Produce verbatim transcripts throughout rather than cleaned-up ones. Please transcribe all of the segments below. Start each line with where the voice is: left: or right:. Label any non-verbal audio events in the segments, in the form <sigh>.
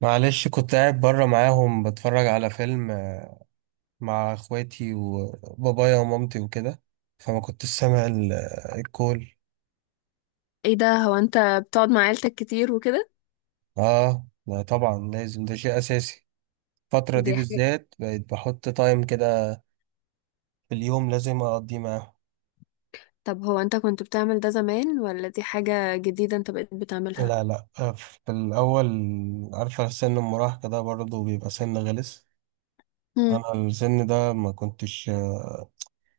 right: معلش، كنت قاعد بره معاهم بتفرج على فيلم آه، مع اخواتي وبابايا ومامتي وكده. فما كنتش سامع ال- آه، الكول.
left: ايه ده؟ هو انت بتقعد مع عيلتك كتير وكده؟
right: اه، لا طبعا، لازم ده شيء اساسي. الفترة دي
left: دي حاجة.
right: بالذات بقيت بحط تايم كده في اليوم لازم اقضيه معاهم.
left: طب هو انت كنت بتعمل ده زمان ولا دي حاجة جديدة انت بقيت بتعملها؟
right: لا، لا، آه، في الاول عارفة، سن المراهقة ده برضه بيبقى سن غلس.
left: امم،
right: انا السن ده ما كنتش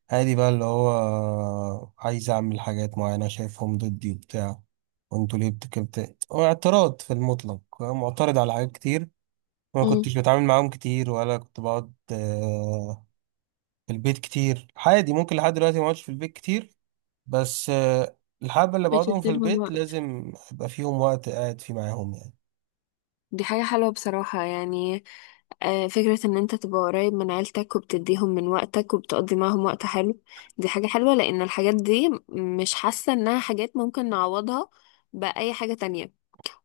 right: عادي، بقى اللي هو عايز اعمل حاجات معينة شايفهم ضدي وبتاع، وانتوا ليه بتكبت، هو اعتراض في المطلق، معترض على حاجات كتير. ما
left: امم.
right: كنتش بتعامل معاهم كتير ولا كنت بقعد آه، في البيت كتير. عادي، ممكن لحد دلوقتي ما اقعدش في البيت كتير، بس آه، الحبة اللي بقعدهم في
left: بتدي لهم
right: البيت
left: وقت.
right: لازم يبقى فيهم وقت قاعد فيه معاهم يعني.
left: دي حاجة حلوة بصراحة يعني. آه، فكرة ان انت تبقى قريب من عيلتك وبتديهم من وقتك وبتقضي معاهم وقت حلو. دي حاجة حلوة لان الحاجات دي مش حاسة انها حاجات ممكن نعوضها بأي حاجة تانية.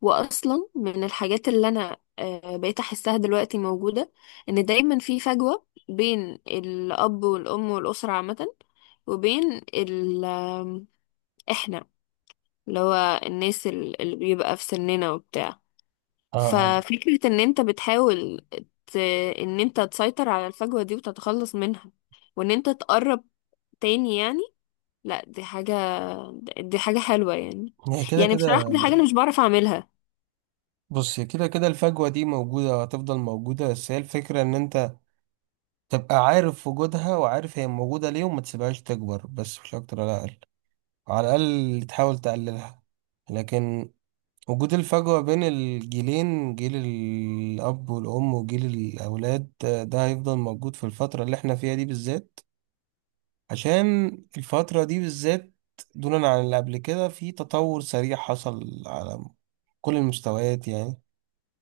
left: واصلا من الحاجات اللي انا آه، بقيت احسها دلوقتي موجودة ان دايما في فجوة بين الاب والام والاسرة عامة، وبين ال آم، احنا، اللي هو الناس ال- اللي بيبقى في سننا وبتاع.
right: آه، آه،
left: ففكرة ان انت بتحاول ت... ان انت تسيطر على الفجوة دي وتتخلص منها وان انت تقرب تاني يعني. لا، دي حاجة، دي حاجة حلوة يعني.
right: هي كده
left: يعني بصراحة
right: كده.
left: دي حاجة انا مش بعرف اعملها.
right: بص، هي كده كده الفجوة دي موجودة، هتفضل موجودة، بس هي الفكرة ان انت تبقى عارف وجودها وعارف هي موجودة ليه وما تسيبهاش تكبر، بس مش أكتر ولا أقل، على الأقل تحاول تقللها. لكن وجود الفجوة بين الجيلين، جيل الأب والأم وجيل الأولاد، آه، ده هيفضل موجود في الفترة اللي احنا فيها دي بالذات، عشان الفترة دي بالذات دونا عن اللي قبل كده، في تطور سريع حصل على كل المستويات يعني.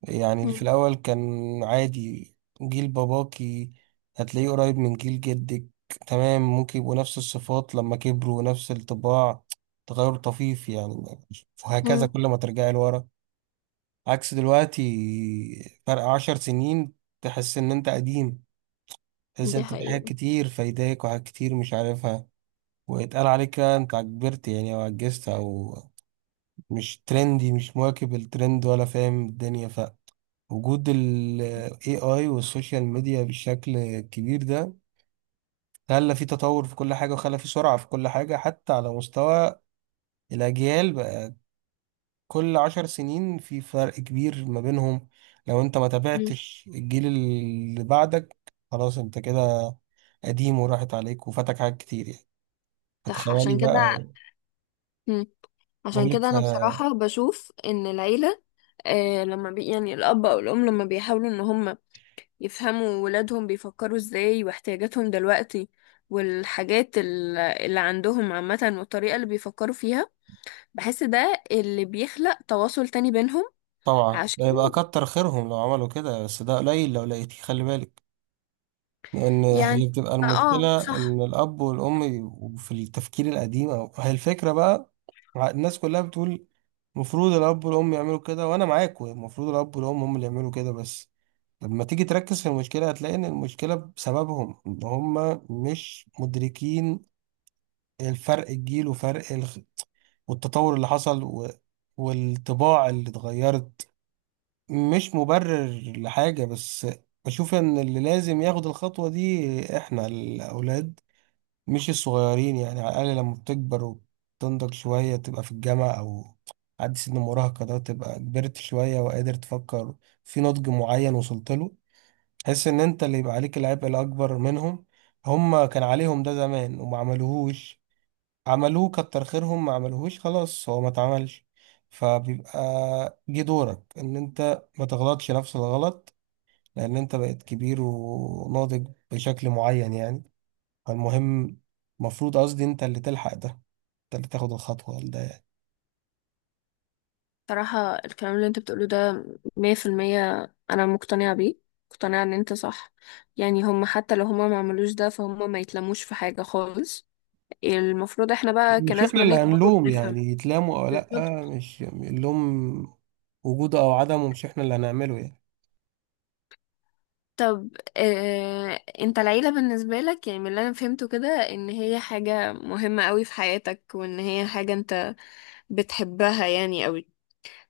right: يعني اللي في
left: مم.
right: الأول كان عادي، جيل باباكي هتلاقيه قريب من جيل جدك، تمام، ممكن يبقوا نفس الصفات لما كبروا ونفس الطباع، تغير طفيف يعني، وهكذا
left: مم.
right: كل ما ترجعي لورا. عكس دلوقتي، فرق عشر سنين تحس إن أنت قديم، تحس إن
left: دي
right: أنت في حاجات
left: حقيقة.
right: كتير فايداك وحاجات كتير مش عارفها. ويتقال عليك بقى أنت كبرت يعني، أو عجزت، أو مش ترندي، مش مواكب الترند ولا فاهم الدنيا. وجود ال A I والسوشيال ميديا بشكل كبير ده خلى في تطور في كل حاجة وخلى في سرعة في كل حاجة، حتى على مستوى الأجيال بقى كل عشر سنين في فرق كبير ما بينهم. لو أنت ما
left: مم.
right: تابعتش الجيل اللي بعدك، خلاص أنت كده قديم، وراحت عليك وفاتك حاجات كتير يعني،
left: صح،
right: فتخيلي
left: عشان كده.
right: بقى.
left: مم. عشان
right: بقولك
left: كده
right: ف-
left: انا بصراحة بشوف ان العيلة آه لما بي يعني الاب او الام لما بيحاولوا ان هم يفهموا ولادهم بيفكروا ازاي واحتياجاتهم دلوقتي، والحاجات ال- اللي عندهم عامة، والطريقة اللي بيفكروا فيها، بحس ده اللي بيخلق تواصل تاني بينهم.
right: طبعا ده
left: عشان
right: يبقى كتر خيرهم لو عملوا كده، بس ده قليل لو لقيتيه، خلي بالك. لأن
left: يعني،
right: هي بتبقى
left: اه
right: المشكلة
left: صح.
right: إن الأب والأم ي- في التفكير القديم، أو هي الفكرة بقى. ع- الناس كلها بتقول المفروض الأب والأم يعملوا كده، وأنا معاك، المفروض الأب والأم هم اللي يعملوا كده، بس لما تيجي تركز في المشكلة هتلاقي إن المشكلة بسببهم، إن هم مش مدركين الفرق الجيل وفرق الخ... والتطور اللي حصل و... والطباع اللي اتغيرت. مش مبرر لحاجة، بس بشوف ان اللي لازم ياخد الخطوة دي احنا الاولاد، مش الصغيرين يعني. على الاقل لما بتكبر وتنضج شوية، تبقى في الجامعة او عدي سن المراهقة ده، تبقى كبرت شوية وقادر تفكر في نضج معين وصلت له، تحس ان انت اللي يبقى عليك العبء الاكبر منهم. هما كان عليهم ده زمان وما عملوهوش، عملوه كتر خيرهم، ما عملوهوش خلاص هو ما اتعملش، فبيبقى جه دورك ان انت ما تغلطش نفس الغلط، لان انت بقيت كبير وناضج بشكل معين يعني. فالمهم، المفروض قصدي انت اللي تلحق ده، انت اللي تاخد الخطوة ده يعني.
left: صراحة الكلام اللي انت بتقوله ده مية في المية، أنا مقتنعة بيه، مقتنعة إن انت صح. يعني هم حتى لو هم ما عملوش ده فهم ما يتلموش في حاجة خالص. المفروض احنا بقى
right: مش
left: كناس
right: احنا اللي
left: بنكبر
right: هنلوم
left: وبنفهم.
right: يعني، يتلاموا او
left: بالظبط.
right: لا، مش اللوم وجوده او عدمه مش احنا اللي هنعمله يعني.
left: طب، اه، انت العيلة بالنسبة لك، يعني من اللي أنا فهمته كده، إن هي حاجة مهمة قوي في حياتك وإن هي حاجة انت بتحبها يعني قوي.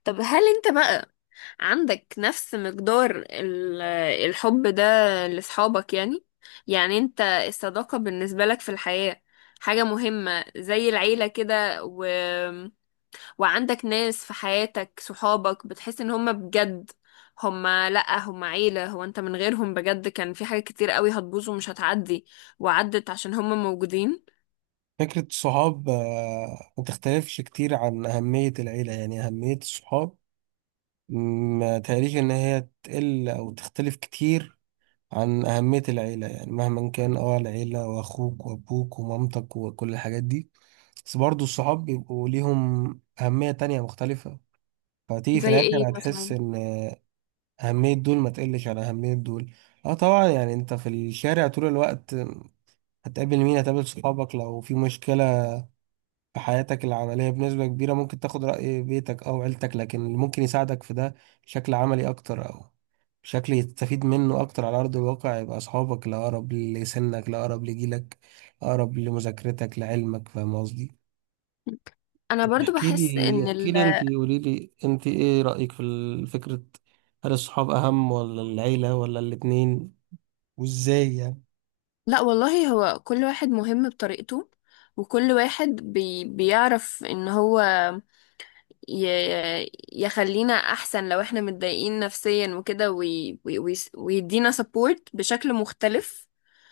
left: طب هل انت بقى عندك نفس مقدار ال- الحب ده لأصحابك يعني؟ يعني انت الصداقة بالنسبة لك في الحياة حاجة مهمة زي العيلة كده، و... وعندك ناس في حياتك، صحابك، بتحس ان هم بجد هم، لأ، هم عيلة، هو انت من غيرهم بجد كان في حاجة كتير قوي هتبوظ ومش هتعدي، وعدت عشان هم موجودين؟
right: فكرة الصحاب آه، ما تختلفش كتير عن أهمية العيلة. يعني أهمية الصحاب ما تهيأليش إن هي تقل أو تختلف كتير عن أهمية العيلة. يعني مهما كان اه العيلة وأخوك وأبوك ومامتك وكل الحاجات دي، بس برضه الصحاب بيبقوا ليهم أهمية تانية مختلفة. فتيجي في
left: زي ايه
right: الآخر هتحس
left: مثلا؟
right: إن أهمية دول ما تقلش عن أهمية دول. اه طبعا، يعني انت في الشارع طول الوقت هتقابل مين؟ هتقابل صحابك. لو في مشكلة في حياتك العملية بنسبة كبيرة ممكن تاخد رأي بيتك أو عيلتك، لكن اللي ممكن يساعدك في ده بشكل عملي أكتر، أو بشكل يستفيد منه أكتر على أرض الواقع، يبقى أصحابك، الأقرب لسنك، الأقرب لجيلك، الأقرب لمذاكرتك لعلمك، فاهم قصدي؟
left: انا برضو
right: احكي
left: بحس
right: لي
left: ان
right: احكي
left: ال...
right: لي أنت، قولي لي أنت إيه رأيك في ال- فكرة، هل الصحاب أهم ولا العيلة ولا الاتنين، وإزاي يعني؟
left: لا والله، هو كل واحد مهم بطريقته، وكل واحد بي بيعرف ان هو ي يخلينا احسن لو احنا متضايقين نفسيا وكده، وي وي وي ويدينا سبورت بشكل مختلف.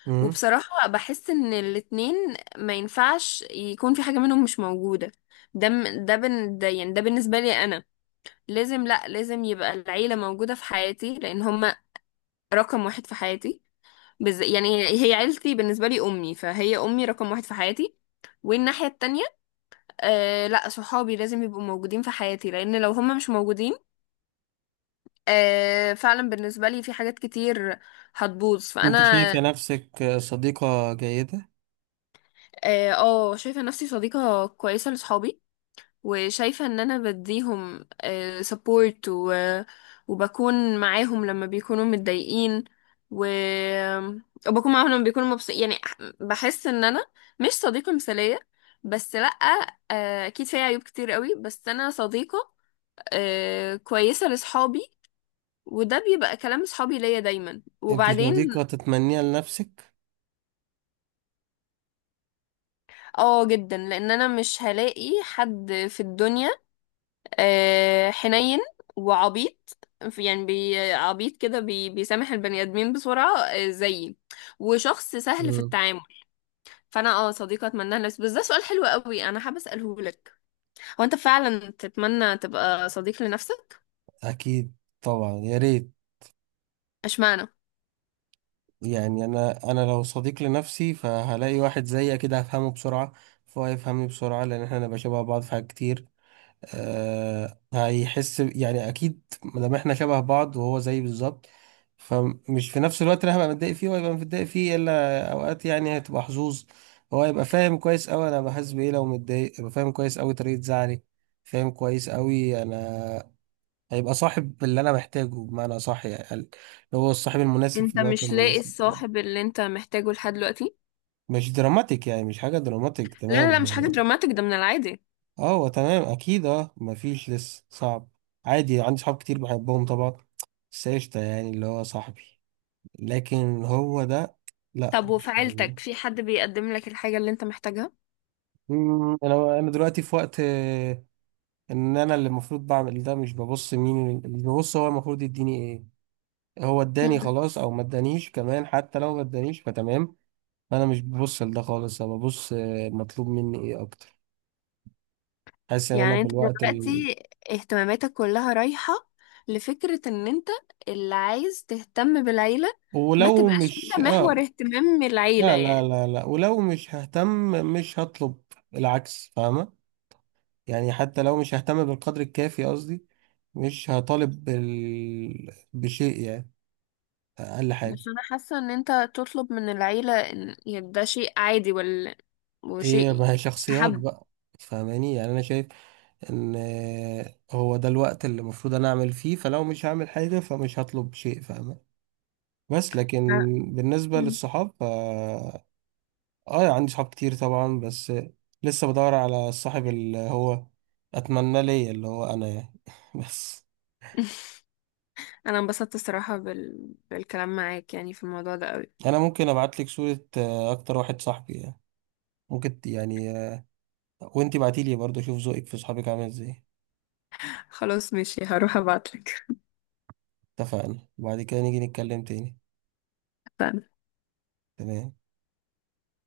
right: مم.
left: وبصراحة بحس ان الاتنين ما ينفعش يكون في حاجة منهم مش موجودة. ده م- ده بن ده، يعني ده بالنسبة لي انا لازم، لا، لازم يبقى العيلة موجودة في حياتي لان هما رقم واحد في حياتي. بز... يعني هي عيلتي بالنسبة لي أمي، فهي أمي رقم واحد في حياتي. والناحية التانية، آه لا، صحابي لازم يبقوا موجودين في حياتي، لأن لو هم مش موجودين آه، فعلا بالنسبة لي في حاجات كتير هتبوظ.
right: أنت
left: فأنا،
right: شايفة نفسك صديقة جيدة؟
left: اه، آه، شايفة نفسي صديقة كويسة لصحابي، وشايفة ان انا بديهم سبورت و... وبكون معاهم لما بيكونوا متضايقين، و... وبكون معاهم لما بيكونوا مبسوطين يعني. بحس ان انا مش صديقة مثالية بس، لأ، آه، اكيد فيها عيوب كتير قوي، بس انا صديقة آه، كويسة لصحابي، وده بيبقى كلام صحابي ليا دايما.
right: أنت
left: وبعدين
right: صديقة تتمنيها لنفسك؟
left: اه، جدا، لان انا مش هلاقي حد في الدنيا آه، حنين وعبيط. يعني بي عبيط كده، بي بيسامح البني ادمين بسرعه آه، زيي، وشخص سهل في التعامل. فانا اه صديقه اتمناها لنفسي، بس ده سؤال حلو قوي انا حابه اساله لك. هو انت فعلا تتمنى تبقى صديق لنفسك؟
right: اكيد، طبعا، يا ريت.
left: اشمعنى؟
right: يعني انا انا لو صديق لنفسي، فهلاقي واحد زيي كده هفهمه بسرعه، فهو يفهمني بسرعه لان احنا نبقى شبه بعض في حاجات كتير. أه، هيحس ب- يعني اكيد، مادام احنا شبه بعض وهو زيي بالظبط، فمش في نفس الوقت انا هبقى متضايق فيه وهيبقى متضايق فيه، الا اوقات يعني، هتبقى حظوظ. هو هيبقى فاهم كويس قوي انا بحس بايه لو متضايق، هيبقى فاهم كويس قوي طريقه زعلي، فاهم كويس قوي انا. هيبقى صاحب اللي انا محتاجه بمعنى صح يعني، اللي هو الصاحب المناسب في
left: انت
right: الوقت
left: مش لاقي
right: المناسب.
left: الصاحب اللي انت محتاجه لحد دلوقتي؟
right: مش دراماتيك يعني، مش حاجة دراماتيك،
left: لا لا
right: تمام.
left: لا، مش حاجه دراماتيك، ده من العادي.
right: اه، هو تمام، اكيد. اه مفيش لسه، صعب. عادي، عندي صحاب كتير بحبهم طبعا، بس قشطة يعني اللي هو صاحبي. لكن هو ده، لا،
left: طب وفي
right: مش هو.
left: عيلتك في حد بيقدم لك الحاجه اللي انت محتاجها؟
right: مم، انا انا دلوقتي في وقت آه، ان انا اللي المفروض بعمل ده، مش ببص مين اللي، ببص هو المفروض يديني ايه. هو اداني خلاص او ما ادانيش، كمان حتى لو ما ادانيش فتمام. انا مش ببص لده خالص، انا ببص آه، مطلوب مني ايه اكتر. حاسس ان انا
left: يعني
right: في
left: انت
right: الوقت ال...
left: دلوقتي اهتماماتك كلها رايحة لفكرة ان انت اللي عايز تهتم بالعيلة. ما
right: ولو
left: تبقاش انت
right: مش
left: محور
right: اه
left: اهتمام العيلة
right: لا، لا،
left: يعني.
right: لا، لا، ولو مش ههتم مش هطلب، العكس، فاهمة. يعني حتى لو مش ههتم بالقدر الكافي قصدي، مش هطالب بال... بشيء يعني. اقل حاجة.
left: بس انا حاسة ان انت تطلب من العيلة، ان يعني ده شيء عادي ولا
right: ايه، ما
left: وشيء
right: هي شخصيات
left: مستحب؟
right: بقى، فاهماني يعني. انا شايف ان آه، هو ده الوقت اللي المفروض انا اعمل فيه، فلو مش هعمل حاجة فمش هطلب شيء، فاهمة. بس لكن
left: لا.
right: بالنسبة
left: مم.
right: للصحاب ف... اه يعني، عندي صحاب كتير طبعا، بس لسه بدور على الصاحب اللي هو اتمنى ليا، اللي هو انا يعني. <laughs> بس
left: <laughs> انا انبسطت الصراحة بال... بالكلام معاك يعني في الموضوع ده قوي.
right: انا ممكن ابعت لك صورة آه، اكتر واحد صاحبي يعني، ممكن ت- يعني آه، وانتي بعتيلي برضه، اشوف ذوقك في صحابك عامل ازاي.
left: خلاص ماشي، هروح ابعتلك.
right: اتفقنا، وبعد كده نيجي نتكلم تاني.
left: اتفقنا.
right: تمام.